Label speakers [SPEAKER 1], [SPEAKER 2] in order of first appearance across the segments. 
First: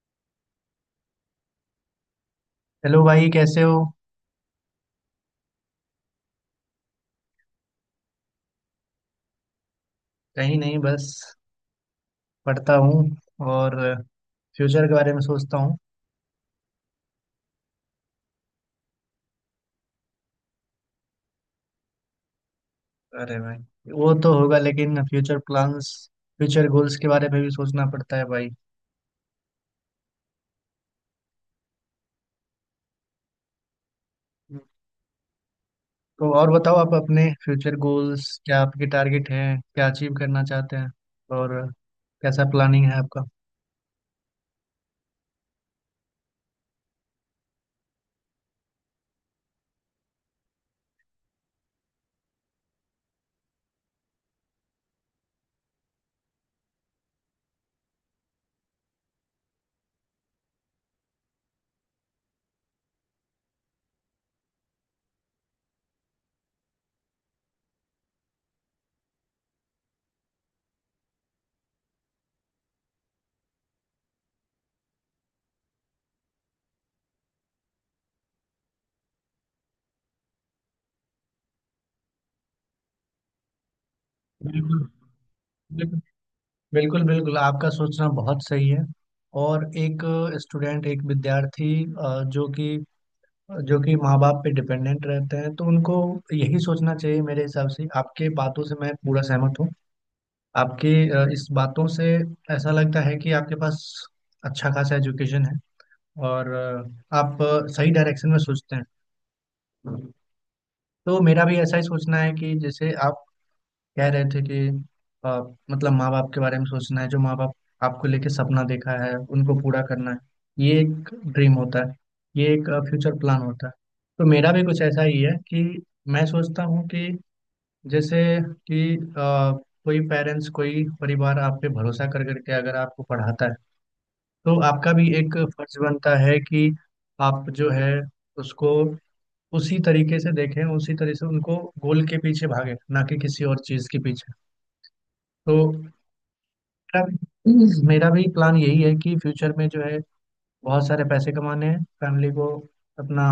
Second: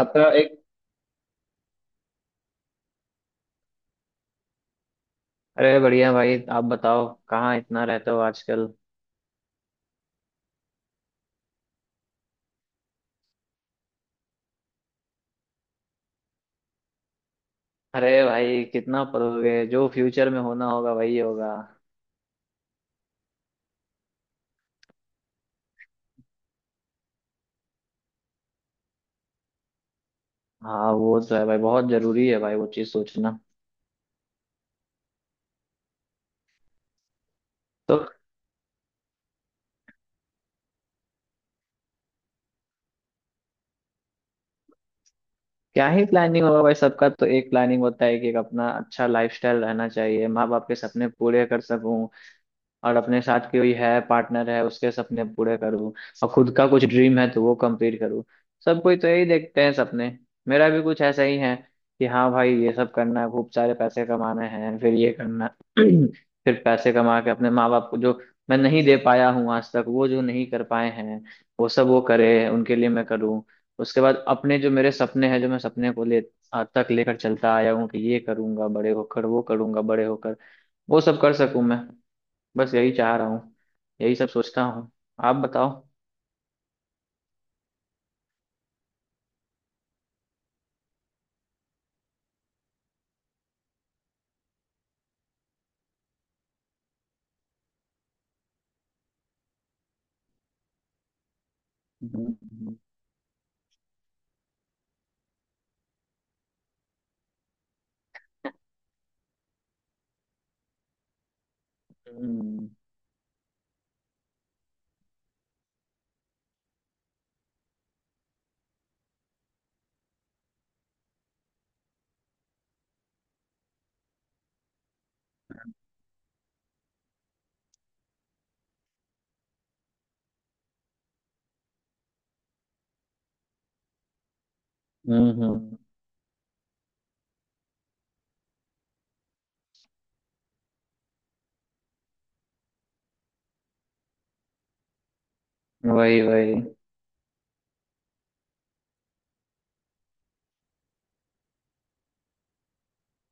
[SPEAKER 1] आपका एक।
[SPEAKER 2] हेलो भाई कैसे हो।
[SPEAKER 1] अरे बढ़िया भाई, आप बताओ कहाँ इतना रहते हो आजकल।
[SPEAKER 2] कहीं नहीं, बस पढ़ता हूँ और फ्यूचर के बारे में सोचता हूँ।
[SPEAKER 1] अरे भाई कितना पढ़ोगे, जो फ्यूचर में होना होगा वही होगा।
[SPEAKER 2] अरे भाई वो तो होगा, लेकिन फ्यूचर प्लान्स, फ्यूचर गोल्स के बारे में भी सोचना पड़ता है भाई।
[SPEAKER 1] हाँ वो तो है भाई, बहुत जरूरी है भाई वो चीज सोचना।
[SPEAKER 2] तो और बताओ, आप अपने फ्यूचर
[SPEAKER 1] तो
[SPEAKER 2] गोल्स, क्या आपके टारगेट हैं, क्या अचीव करना चाहते हैं और कैसा प्लानिंग है आपका।
[SPEAKER 1] क्या ही प्लानिंग होगा भाई, सबका तो एक प्लानिंग होता है कि एक अपना अच्छा लाइफस्टाइल रहना चाहिए, माँ बाप के सपने पूरे कर सकूं। और अपने साथ कोई है, पार्टनर है, उसके सपने पूरे करूँ। और खुद का कुछ ड्रीम है तो वो कंप्लीट करूँ। सब कोई तो यही देखते हैं सपने, मेरा भी कुछ ऐसा ही है कि हाँ भाई ये सब करना है, खूब सारे पैसे कमाने हैं, फिर ये करना। फिर पैसे कमा के अपने माँ बाप को जो मैं नहीं दे पाया हूँ आज तक, वो जो नहीं कर पाए हैं वो सब वो करे, उनके लिए मैं करूँ। उसके बाद अपने जो मेरे सपने हैं, जो मैं सपने को ले आज तक लेकर चलता आया हूँ कि ये करूंगा बड़े होकर, वो करूंगा बड़े होकर, वो सब कर सकूं मैं। बस यही चाह रहा हूँ, यही सब सोचता
[SPEAKER 2] बिल्कुल
[SPEAKER 1] हूँ। आप बताओ।
[SPEAKER 2] बिल्कुल। बिल्कुल बिल्कुल, आपका सोचना बहुत सही है। और एक स्टूडेंट, एक विद्यार्थी अ, जो कि जो कि माँ बाप पे डिपेंडेंट रहते हैं तो उनको यही सोचना चाहिए। मेरे हिसाब से आपके बातों से मैं पूरा सहमत हूँ, आपके इस बातों से। ऐसा
[SPEAKER 1] हम्म।
[SPEAKER 2] लगता है कि आपके पास अच्छा खासा एजुकेशन है और आप सही डायरेक्शन में सोचते हैं। तो मेरा भी ऐसा ही सोचना है कि
[SPEAKER 1] हम्म।
[SPEAKER 2] जैसे आप कह रहे थे कि अ, मतलब माँ बाप के बारे में सोचना है, जो माँ बाप आपको लेके सपना देखा है उनको पूरा करना है। ये एक ड्रीम होता है, ये एक फ्यूचर प्लान होता है। तो मेरा भी कुछ ऐसा ही है कि मैं सोचता हूँ कि जैसे कि कोई पेरेंट्स, कोई परिवार आप पे भरोसा कर करके अगर आपको पढ़ाता है तो आपका भी एक फर्ज
[SPEAKER 1] हम्म।
[SPEAKER 2] बनता है कि आप जो है उसको उसी तरीके से देखें, उसी तरह से उनको गोल के पीछे भागे, ना कि किसी और चीज़ के पीछे। तो
[SPEAKER 1] वही वही।
[SPEAKER 2] मेरा भी मेरा भी प्लान यही है कि फ्यूचर में जो है, बहुत सारे पैसे कमाने हैं, फैमिली को अपना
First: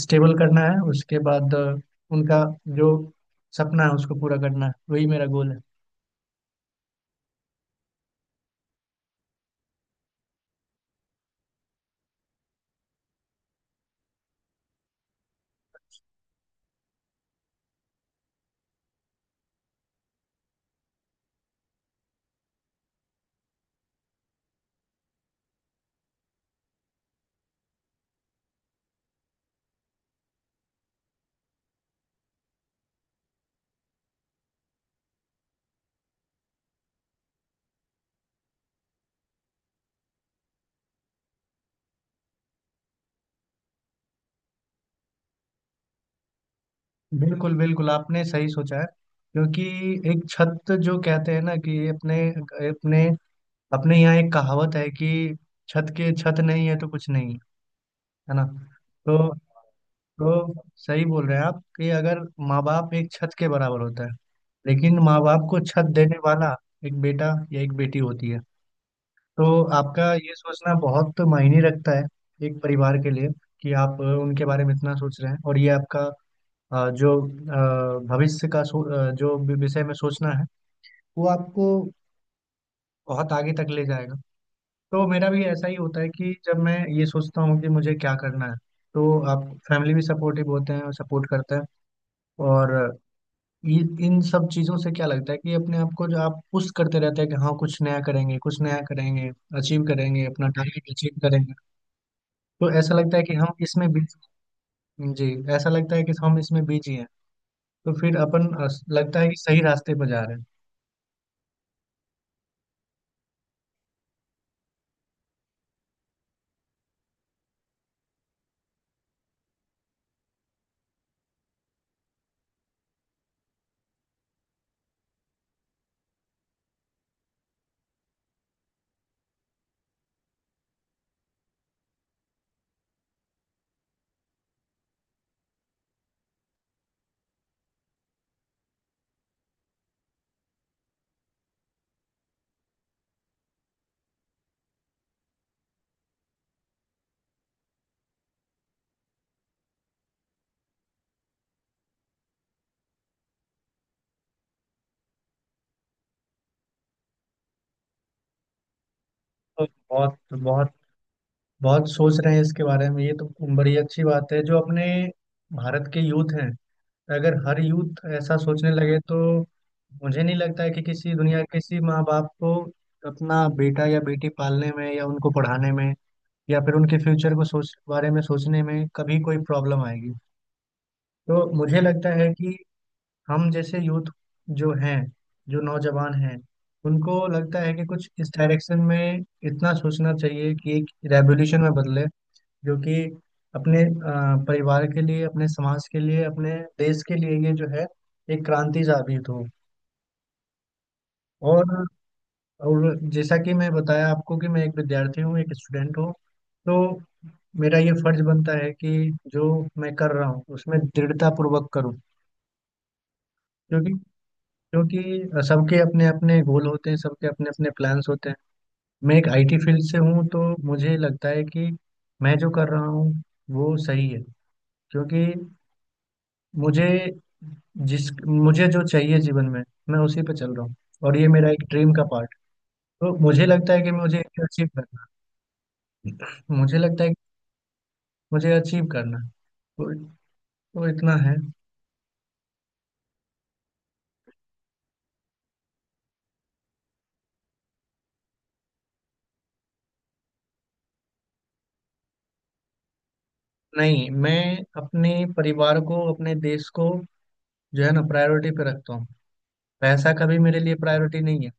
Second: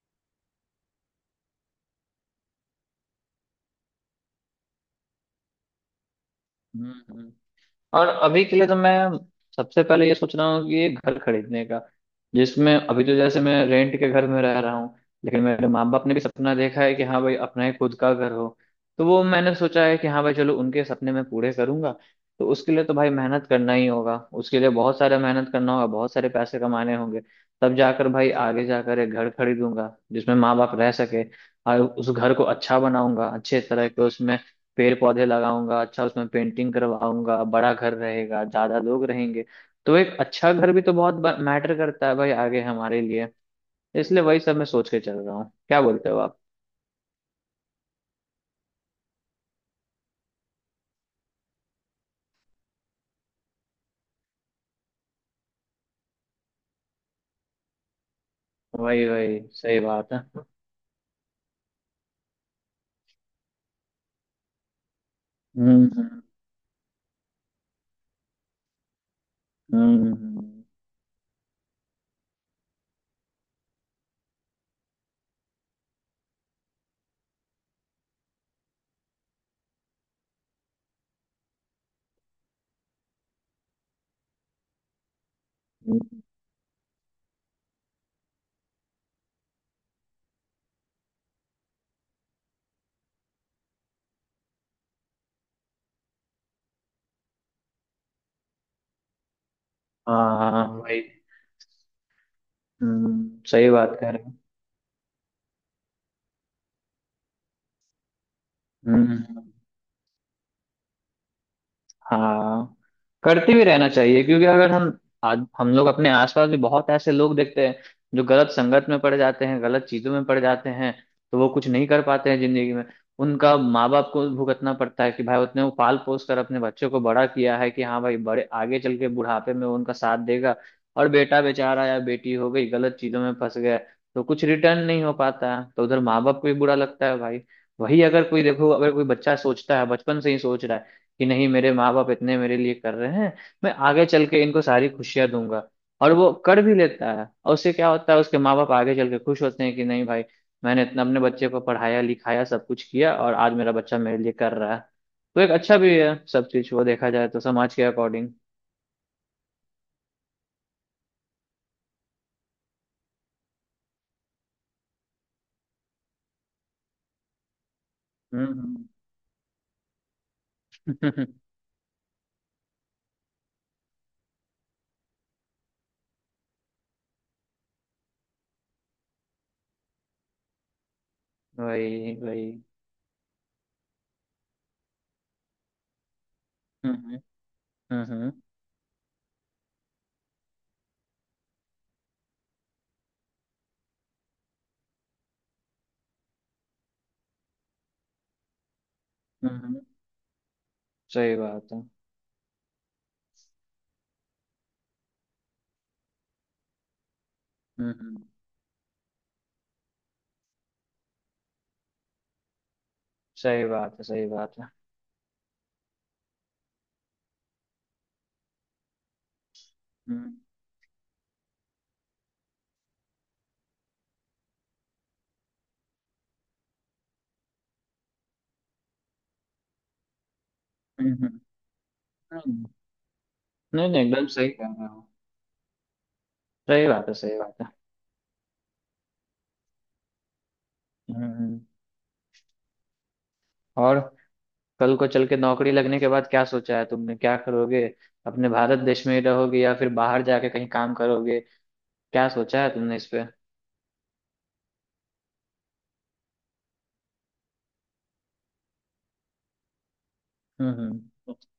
[SPEAKER 2] स्टेबल करना है। उसके बाद उनका जो सपना है उसको पूरा करना है, वही मेरा गोल है।
[SPEAKER 1] हम्म हम्म। और अभी के लिए तो मैं सबसे पहले ये सोच रहा हूँ कि ये घर खरीदने का, जिसमें अभी तो जैसे मैं रेंट के घर में रह रहा हूँ, लेकिन मेरे माँ बाप ने भी सपना देखा है कि हाँ भाई अपना ही खुद का घर हो। तो वो मैंने सोचा है कि हाँ भाई चलो, उनके सपने मैं पूरे करूंगा। तो उसके लिए तो भाई मेहनत करना ही होगा, उसके लिए बहुत सारा मेहनत करना होगा, बहुत सारे पैसे कमाने होंगे, तब जाकर भाई आगे जाकर एक घर खरीदूंगा जिसमें माँ बाप रह सके। और उस घर को अच्छा बनाऊंगा, अच्छे तरह के उसमें पेड़ पौधे लगाऊंगा, अच्छा उसमें पेंटिंग करवाऊंगा, बड़ा घर रहेगा, ज्यादा लोग रहेंगे। तो एक अच्छा घर भी तो बहुत मैटर करता है भाई आगे हमारे लिए। इसलिए वही सब मैं सोच के चल रहा हूँ। क्या बोलते हो आप।
[SPEAKER 2] बिल्कुल बिल्कुल, आपने सही सोचा है। क्योंकि एक छत, जो कहते हैं ना कि अपने अपने अपने यहाँ एक कहावत है कि छत के, छत नहीं है तो कुछ नहीं है, है ना।
[SPEAKER 1] वही
[SPEAKER 2] तो
[SPEAKER 1] वही, सही बात है।
[SPEAKER 2] तो सही बोल रहे हैं आप कि अगर माँ बाप एक छत के बराबर होता है, लेकिन माँ बाप को छत देने
[SPEAKER 1] हम्म।
[SPEAKER 2] वाला एक बेटा या एक बेटी होती है। तो आपका
[SPEAKER 1] हम्म,
[SPEAKER 2] ये
[SPEAKER 1] हम्म,
[SPEAKER 2] सोचना बहुत मायने रखता है एक परिवार के लिए, कि आप उनके बारे में इतना सोच रहे हैं। और ये आपका अ, जो भविष्य का विषय में सोचना है, वो आपको बहुत आगे तक ले जाएगा। तो मेरा भी ऐसा ही होता है
[SPEAKER 1] हम्म।
[SPEAKER 2] कि जब मैं ये सोचता हूँ कि मुझे क्या करना है, तो आप फैमिली भी सपोर्टिव होते हैं और सपोर्ट करते हैं। और ये इन सब चीजों से क्या लगता है कि अपने आप को जो आप पुश करते रहते हैं कि हाँ कुछ नया करेंगे, अचीव करेंगे,
[SPEAKER 1] हाँ
[SPEAKER 2] अपना
[SPEAKER 1] हाँ
[SPEAKER 2] टारगेट
[SPEAKER 1] वही।
[SPEAKER 2] अचीव करेंगे। तो ऐसा लगता है कि
[SPEAKER 1] हम्म,
[SPEAKER 2] हम
[SPEAKER 1] सही
[SPEAKER 2] इसमें
[SPEAKER 1] बात कह रहे हो।
[SPEAKER 2] बिजी। जी। ऐसा लगता है कि हम इसमें बिजी हैं, तो फिर
[SPEAKER 1] हम्म
[SPEAKER 2] लगता है कि
[SPEAKER 1] हम्म।
[SPEAKER 2] सही रास्ते पर जा रहे हैं।
[SPEAKER 1] हाँ, करते भी रहना चाहिए, क्योंकि अगर हम आज हम लोग अपने आसपास भी बहुत ऐसे लोग देखते हैं जो गलत संगत में पड़ जाते हैं, गलत चीजों में पड़ जाते हैं, तो वो कुछ नहीं कर पाते हैं जिंदगी में। उनका माँ बाप को भुगतना पड़ता है कि भाई उतने वो पाल पोस कर अपने बच्चों को बड़ा किया है कि हाँ भाई बड़े आगे चल के बुढ़ापे में वो उनका साथ देगा, और बेटा बेचारा या बेटी हो गई गलत चीजों में फंस गया, तो कुछ रिटर्न नहीं हो पाता है, तो उधर माँ बाप को भी बुरा लगता है भाई। वही अगर कोई देखो, अगर कोई बच्चा सोचता है बचपन से ही सोच रहा है कि नहीं मेरे माँ बाप इतने मेरे लिए कर रहे हैं, मैं आगे चल के इनको सारी खुशियां दूंगा, और वो कर भी लेता है, और उससे क्या होता है उसके माँ बाप आगे चल के खुश होते हैं कि नहीं भाई मैंने इतना अपने बच्चे को पढ़ाया लिखाया सब कुछ किया और आज मेरा बच्चा मेरे लिए कर रहा है। तो एक अच्छा भी है सब चीज वो, देखा जाए तो समाज के अकॉर्डिंग।
[SPEAKER 2] तो बहुत बहुत बहुत सोच रहे हैं इसके बारे में, ये तो बड़ी अच्छी बात है। जो अपने भारत के यूथ हैं, अगर हर यूथ ऐसा सोचने
[SPEAKER 1] हम्म
[SPEAKER 2] लगे तो मुझे नहीं लगता है कि किसी
[SPEAKER 1] हम्म।
[SPEAKER 2] दुनिया, किसी माँ बाप को अपना बेटा या बेटी पालने में, या उनको पढ़ाने में, या फिर उनके फ्यूचर को सोचने में कभी कोई प्रॉब्लम आएगी। तो मुझे लगता
[SPEAKER 1] वही
[SPEAKER 2] है
[SPEAKER 1] वही।
[SPEAKER 2] कि हम जैसे यूथ जो हैं, जो नौजवान हैं,
[SPEAKER 1] हम्म,
[SPEAKER 2] उनको लगता है कि
[SPEAKER 1] हम्म
[SPEAKER 2] कुछ इस
[SPEAKER 1] हम्म
[SPEAKER 2] डायरेक्शन में इतना सोचना चाहिए कि एक रेवोल्यूशन में बदले, जो कि अपने परिवार के लिए, अपने समाज के लिए, अपने देश के लिए ये जो है एक क्रांति साबित हो।
[SPEAKER 1] हम्म। सही
[SPEAKER 2] और
[SPEAKER 1] बात है।
[SPEAKER 2] और जैसा कि मैं बताया आपको कि मैं एक विद्यार्थी हूँ, एक स्टूडेंट हूँ, तो मेरा ये फर्ज
[SPEAKER 1] हम्म,
[SPEAKER 2] बनता है कि जो मैं कर रहा हूँ उसमें दृढ़ता पूर्वक करूँ।
[SPEAKER 1] सही
[SPEAKER 2] क्योंकि
[SPEAKER 1] बात है, सही बात है।
[SPEAKER 2] क्योंकि सबके अपने अपने गोल होते हैं, सबके अपने अपने प्लान्स होते हैं। मैं एक आईटी फील्ड से हूँ,
[SPEAKER 1] हम्म
[SPEAKER 2] तो मुझे लगता है कि मैं जो कर रहा हूँ वो सही है। क्योंकि मुझे मुझे जो चाहिए जीवन में, मैं उसी पे चल रहा हूँ। और ये
[SPEAKER 1] हम्म
[SPEAKER 2] मेरा एक ड्रीम का पार्ट।
[SPEAKER 1] हम्म।
[SPEAKER 2] तो मुझे लगता है
[SPEAKER 1] नहीं
[SPEAKER 2] कि
[SPEAKER 1] नहीं,
[SPEAKER 2] मुझे
[SPEAKER 1] एकदम सही कह
[SPEAKER 2] अचीव
[SPEAKER 1] रहे
[SPEAKER 2] करना
[SPEAKER 1] हो।
[SPEAKER 2] है। मुझे
[SPEAKER 1] सही
[SPEAKER 2] लगता
[SPEAKER 1] बात
[SPEAKER 2] है कि
[SPEAKER 1] है, सही बात है।
[SPEAKER 2] मुझे अचीव करना है। तो, तो इतना है।
[SPEAKER 1] हम्म। और कल को चल के नौकरी लगने के बाद क्या सोचा है तुमने, क्या करोगे? अपने भारत देश में ही रहोगे या फिर बाहर जाके कहीं काम करोगे? क्या सोचा है तुमने इस पे?
[SPEAKER 2] नहीं, मैं अपने परिवार को, अपने देश को जो है ना प्रायोरिटी पे रखता हूँ। पैसा कभी मेरे लिए प्रायोरिटी
[SPEAKER 1] हम्म।
[SPEAKER 2] नहीं है।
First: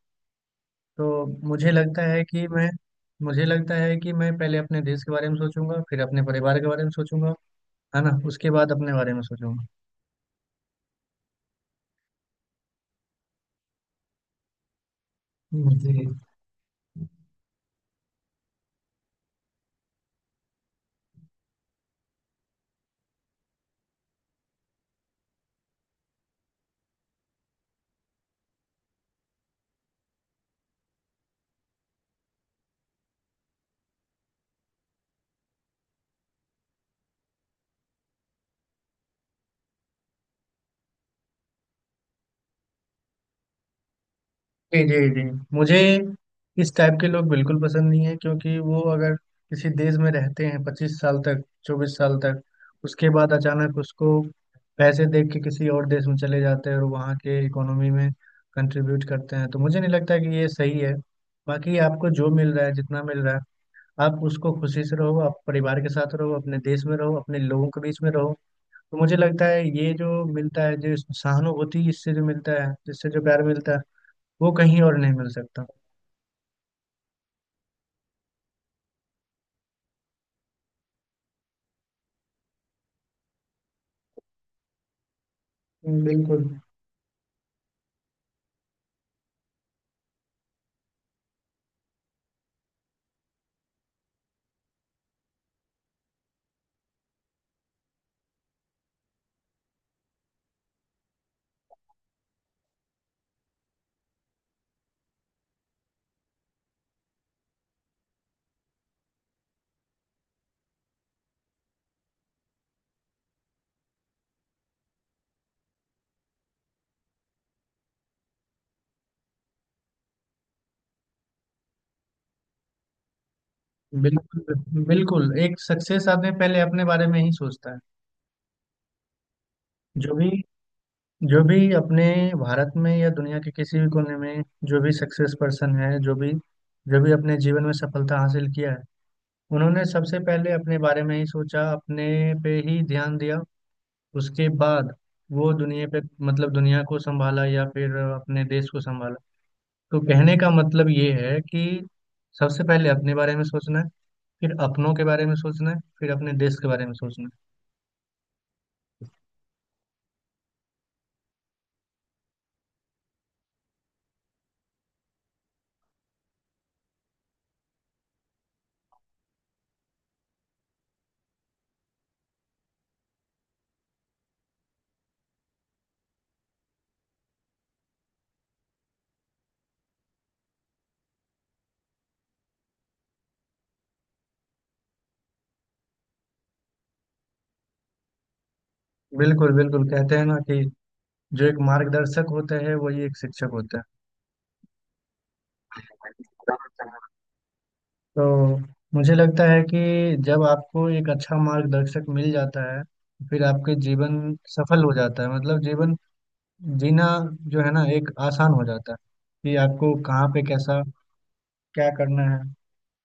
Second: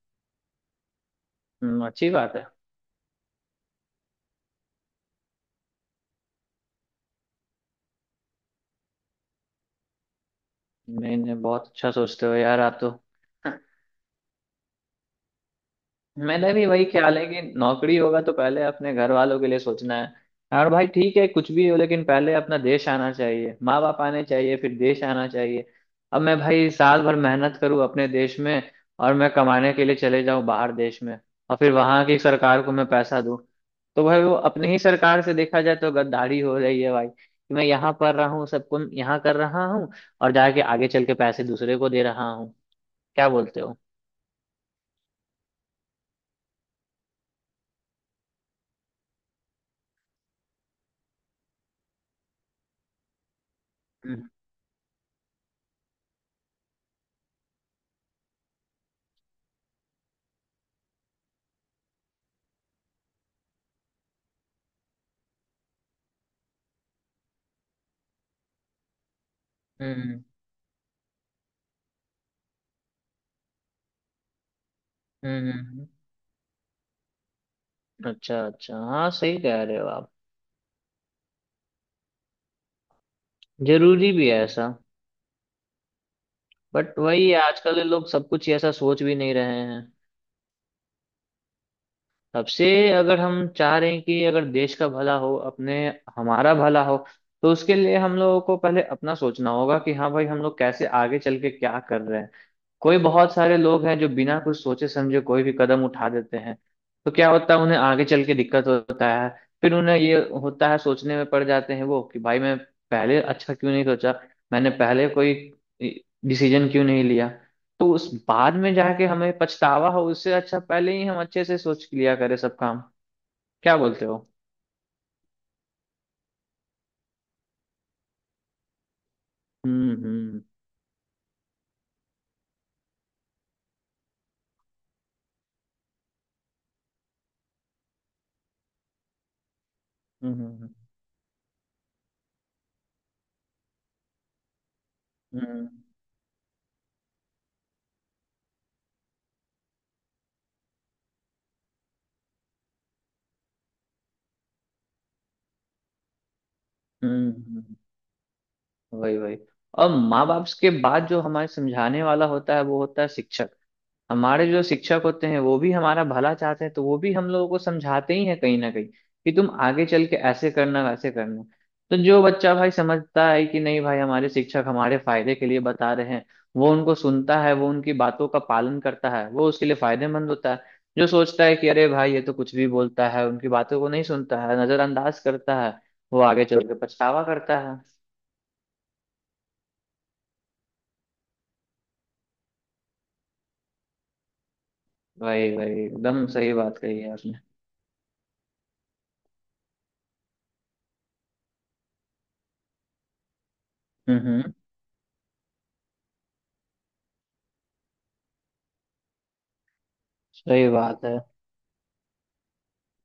[SPEAKER 2] तो मुझे लगता
[SPEAKER 1] अच्छी
[SPEAKER 2] है
[SPEAKER 1] बात है।
[SPEAKER 2] कि मैं मुझे लगता है कि मैं पहले अपने देश के बारे में सोचूंगा, फिर अपने परिवार के बारे में सोचूंगा, है ना, उसके बाद अपने बारे में सोचूंगा।
[SPEAKER 1] नहीं नहीं, बहुत अच्छा सोचते हो यार आप तो।
[SPEAKER 2] जी
[SPEAKER 1] मेरा भी वही ख्याल है कि नौकरी होगा तो पहले अपने घर वालों के लिए सोचना है, और भाई ठीक है कुछ भी हो, लेकिन पहले अपना देश आना चाहिए, माँ बाप आने चाहिए, फिर देश आना चाहिए। अब मैं भाई साल भर मेहनत करूँ अपने देश में, और मैं कमाने के लिए चले जाऊँ बाहर देश में, और फिर वहां की सरकार को मैं पैसा दूँ, तो भाई वो अपनी ही सरकार से देखा जाए तो गद्दारी हो रही है भाई, कि मैं यहाँ पढ़ रहा हूँ, सबको यहाँ कर रहा हूँ, और जाके आगे चल के पैसे दूसरे को दे रहा हूँ। क्या बोलते हो?
[SPEAKER 2] जी जी। जी मुझे इस टाइप के लोग बिल्कुल पसंद नहीं है। क्योंकि वो अगर किसी देश में रहते हैं पच्चीस साल तक, चौबीस साल तक, उसके बाद अचानक उसको
[SPEAKER 1] हम्म
[SPEAKER 2] पैसे देख के किसी और देश में चले जाते हैं और वहाँ के इकोनॉमी में कंट्रीब्यूट करते हैं, तो मुझे नहीं लगता कि ये सही है। बाकी आपको जो मिल रहा है, जितना मिल रहा है, आप उसको खुशी से रहो, आप परिवार के साथ रहो, अपने देश में रहो, अपने लोगों के बीच में रहो। तो मुझे लगता है ये जो
[SPEAKER 1] हम्म।
[SPEAKER 2] मिलता है, जो सहानुभूति इससे जो मिलता है, जिससे जो प्यार मिलता है, वो कहीं और नहीं मिल सकता।
[SPEAKER 1] हम्म, अच्छा अच्छा, हाँ सही कह रहे हो आप। जरूरी भी है ऐसा।
[SPEAKER 2] बिल्कुल।
[SPEAKER 1] बट वही है, आजकल ये लोग सब कुछ ही ऐसा सोच भी नहीं रहे हैं। सबसे, अगर हम चाह रहे हैं कि अगर देश का भला हो, अपने हमारा भला हो, तो उसके लिए हम लोगों को पहले अपना सोचना होगा कि हाँ भाई हम लोग कैसे आगे चल के क्या कर रहे हैं। कोई बहुत सारे लोग हैं जो बिना कुछ सोचे समझे कोई भी कदम उठा देते हैं, तो क्या होता है उन्हें आगे चल के दिक्कत होता है, फिर उन्हें ये होता है सोचने में पड़ जाते हैं वो कि भाई मैं पहले अच्छा क्यों नहीं सोचा, मैंने पहले कोई डिसीजन क्यों नहीं लिया। तो उस बाद में जाके हमें पछतावा हो, उससे अच्छा पहले ही हम अच्छे से सोच लिया करें सब काम। क्या बोलते हो?
[SPEAKER 2] बिल्कुल बिल्कुल, एक सक्सेस आदमी पहले अपने बारे में ही सोचता है। जो भी
[SPEAKER 1] हम्म।
[SPEAKER 2] जो भी अपने भारत में या दुनिया के किसी भी कोने में जो भी सक्सेस पर्सन है, जो भी अपने जीवन में सफलता हासिल किया है, उन्होंने सबसे पहले
[SPEAKER 1] हम्म
[SPEAKER 2] अपने बारे में ही सोचा, अपने पे ही ध्यान दिया। उसके बाद वो
[SPEAKER 1] हम्म।
[SPEAKER 2] दुनिया पे, मतलब दुनिया को संभाला या फिर अपने देश को संभाला। तो कहने का मतलब ये है कि सबसे पहले अपने बारे में सोचना है, फिर अपनों के बारे में सोचना है, फिर अपने देश के बारे में सोचना
[SPEAKER 1] हम्म। वही वही। और माँ बाप के बाद जो हमारे समझाने वाला होता है वो होता है शिक्षक। हमारे जो शिक्षक होते हैं वो भी हमारा भला चाहते हैं, तो वो भी हम लोगों को समझाते ही हैं कहीं ना कहीं कि तुम आगे चल के ऐसे करना, वैसे करना। तो जो बच्चा भाई समझता है कि नहीं भाई हमारे शिक्षक हमारे फायदे के लिए बता रहे हैं, वो उनको सुनता है, वो उनकी बातों का पालन करता है, वो उसके लिए फायदेमंद होता है। जो सोचता है कि अरे भाई ये तो कुछ भी बोलता है, उनकी बातों को नहीं सुनता है, नजरअंदाज करता है, वो आगे चल के पछतावा करता है।
[SPEAKER 2] है। बिल्कुल बिल्कुल, कहते हैं ना कि जो एक मार्गदर्शक होता है, वही एक शिक्षक होता है।
[SPEAKER 1] वही वही, एकदम सही बात कही है आपने।
[SPEAKER 2] तो मुझे लगता है कि जब आपको एक अच्छा मार्गदर्शक मिल जाता है, फिर आपके जीवन
[SPEAKER 1] हम्म,
[SPEAKER 2] सफल हो जाता है, मतलब जीवन जीना जो है ना एक आसान हो जाता है। कि आपको कहाँ पे
[SPEAKER 1] सही
[SPEAKER 2] कैसा
[SPEAKER 1] बात है।
[SPEAKER 2] क्या करना है।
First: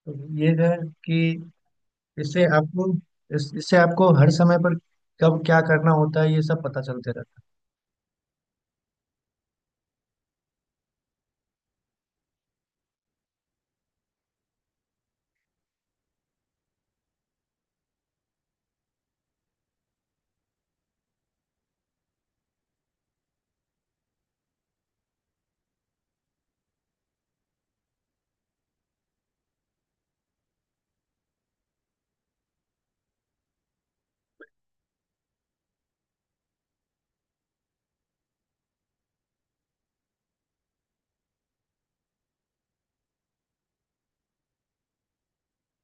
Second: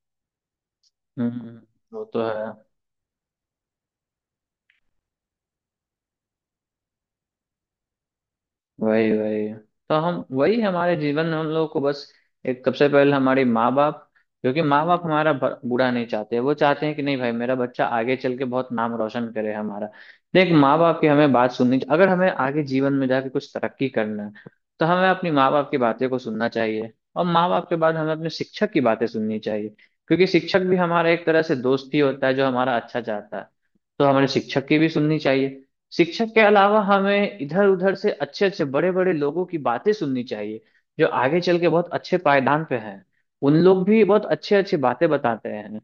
[SPEAKER 2] तो ये है कि
[SPEAKER 1] हम्म, वो तो
[SPEAKER 2] इससे
[SPEAKER 1] है।
[SPEAKER 2] आपको इससे आपको हर समय पर कब क्या करना होता है ये सब पता चलते रहता है।
[SPEAKER 1] वही वही, तो हम वही हमारे जीवन में हम लोगों को बस एक सबसे पहले हमारे माँ बाप, क्योंकि माँ बाप हमारा बुरा नहीं चाहते, वो चाहते हैं कि नहीं भाई मेरा बच्चा आगे चल के बहुत नाम रोशन करे हमारा। देख माँ बाप की हमें बात सुननी, अगर हमें आगे जीवन में जाके कुछ तरक्की करना है, तो हमें अपनी माँ बाप की बातें को सुनना चाहिए। और माँ बाप के बाद हमें अपने शिक्षक की बातें सुननी चाहिए, क्योंकि शिक्षक भी हमारा एक तरह से दोस्त ही होता है जो हमारा अच्छा चाहता है, तो हमारे शिक्षक की भी सुननी चाहिए। शिक्षक के अलावा हमें इधर उधर से अच्छे अच्छे बड़े बड़े लोगों की बातें सुननी चाहिए, जो आगे चल के बहुत अच्छे पायदान पे हैं, उन लोग भी बहुत अच्छे अच्छे बातें बताते हैं,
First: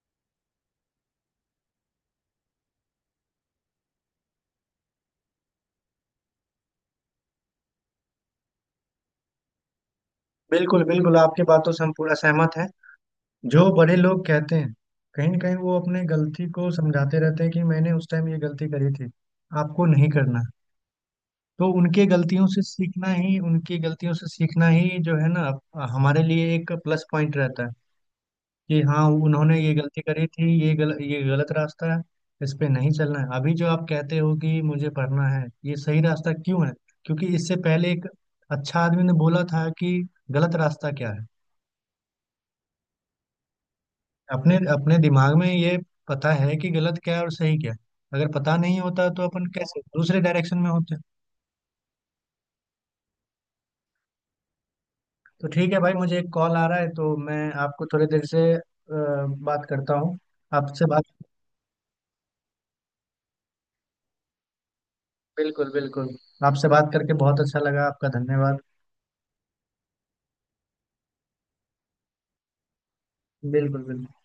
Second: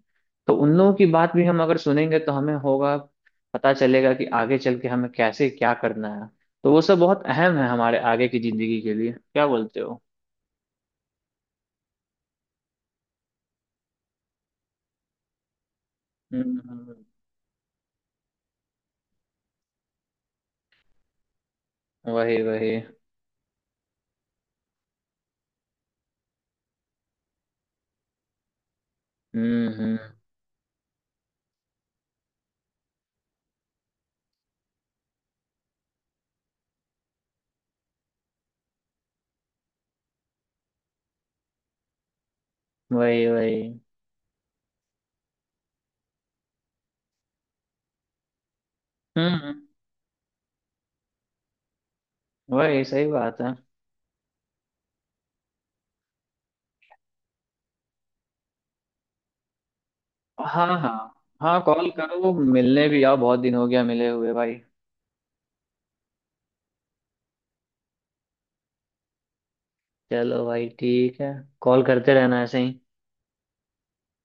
[SPEAKER 1] तो उन लोगों की बात भी हम अगर सुनेंगे तो हमें होगा, पता चलेगा कि आगे चल के हमें कैसे क्या करना है। तो वो सब बहुत अहम है हमारे आगे की जिंदगी के लिए। क्या बोलते हो?
[SPEAKER 2] बिल्कुल बिल्कुल, आपकी बातों से हम पूरा सहमत हैं। जो बड़े लोग कहते हैं, कहीं ना कहीं वो अपने गलती
[SPEAKER 1] हम्म
[SPEAKER 2] को
[SPEAKER 1] हम्म,
[SPEAKER 2] समझाते रहते हैं कि मैंने उस टाइम ये गलती करी थी, आपको नहीं करना। तो उनके
[SPEAKER 1] वही
[SPEAKER 2] गलतियों से
[SPEAKER 1] वही।
[SPEAKER 2] सीखना ही उनकी गलतियों से सीखना ही जो है ना, हमारे लिए एक प्लस पॉइंट रहता है। कि हाँ, उन्होंने ये
[SPEAKER 1] हम्म।
[SPEAKER 2] गलती करी थी, ये गलत रास्ता है, इस पे नहीं चलना है। अभी जो आप कहते हो कि मुझे पढ़ना है, ये सही रास्ता क्यों है? क्योंकि इससे पहले एक अच्छा आदमी ने बोला था कि गलत रास्ता क्या है।
[SPEAKER 1] वही वही।
[SPEAKER 2] अपने अपने दिमाग में ये पता है कि गलत क्या है और सही क्या है। अगर पता नहीं होता तो
[SPEAKER 1] हम्म
[SPEAKER 2] अपन
[SPEAKER 1] हम्म,
[SPEAKER 2] कैसे दूसरे डायरेक्शन में होते।
[SPEAKER 1] वही सही बात है।
[SPEAKER 2] तो ठीक है भाई, मुझे एक कॉल आ रहा है तो मैं आपको थोड़ी देर से बात करता हूँ,
[SPEAKER 1] हाँ
[SPEAKER 2] आपसे बात।
[SPEAKER 1] हाँ। हाँ कॉल करो, मिलने भी आओ, बहुत दिन हो गया मिले हुए भाई।
[SPEAKER 2] बिल्कुल बिल्कुल, आपसे बात करके बहुत अच्छा लगा। आपका धन्यवाद।
[SPEAKER 1] चलो भाई ठीक है, कॉल करते रहना ऐसे ही।
[SPEAKER 2] बिल्कुल बिल्कुल।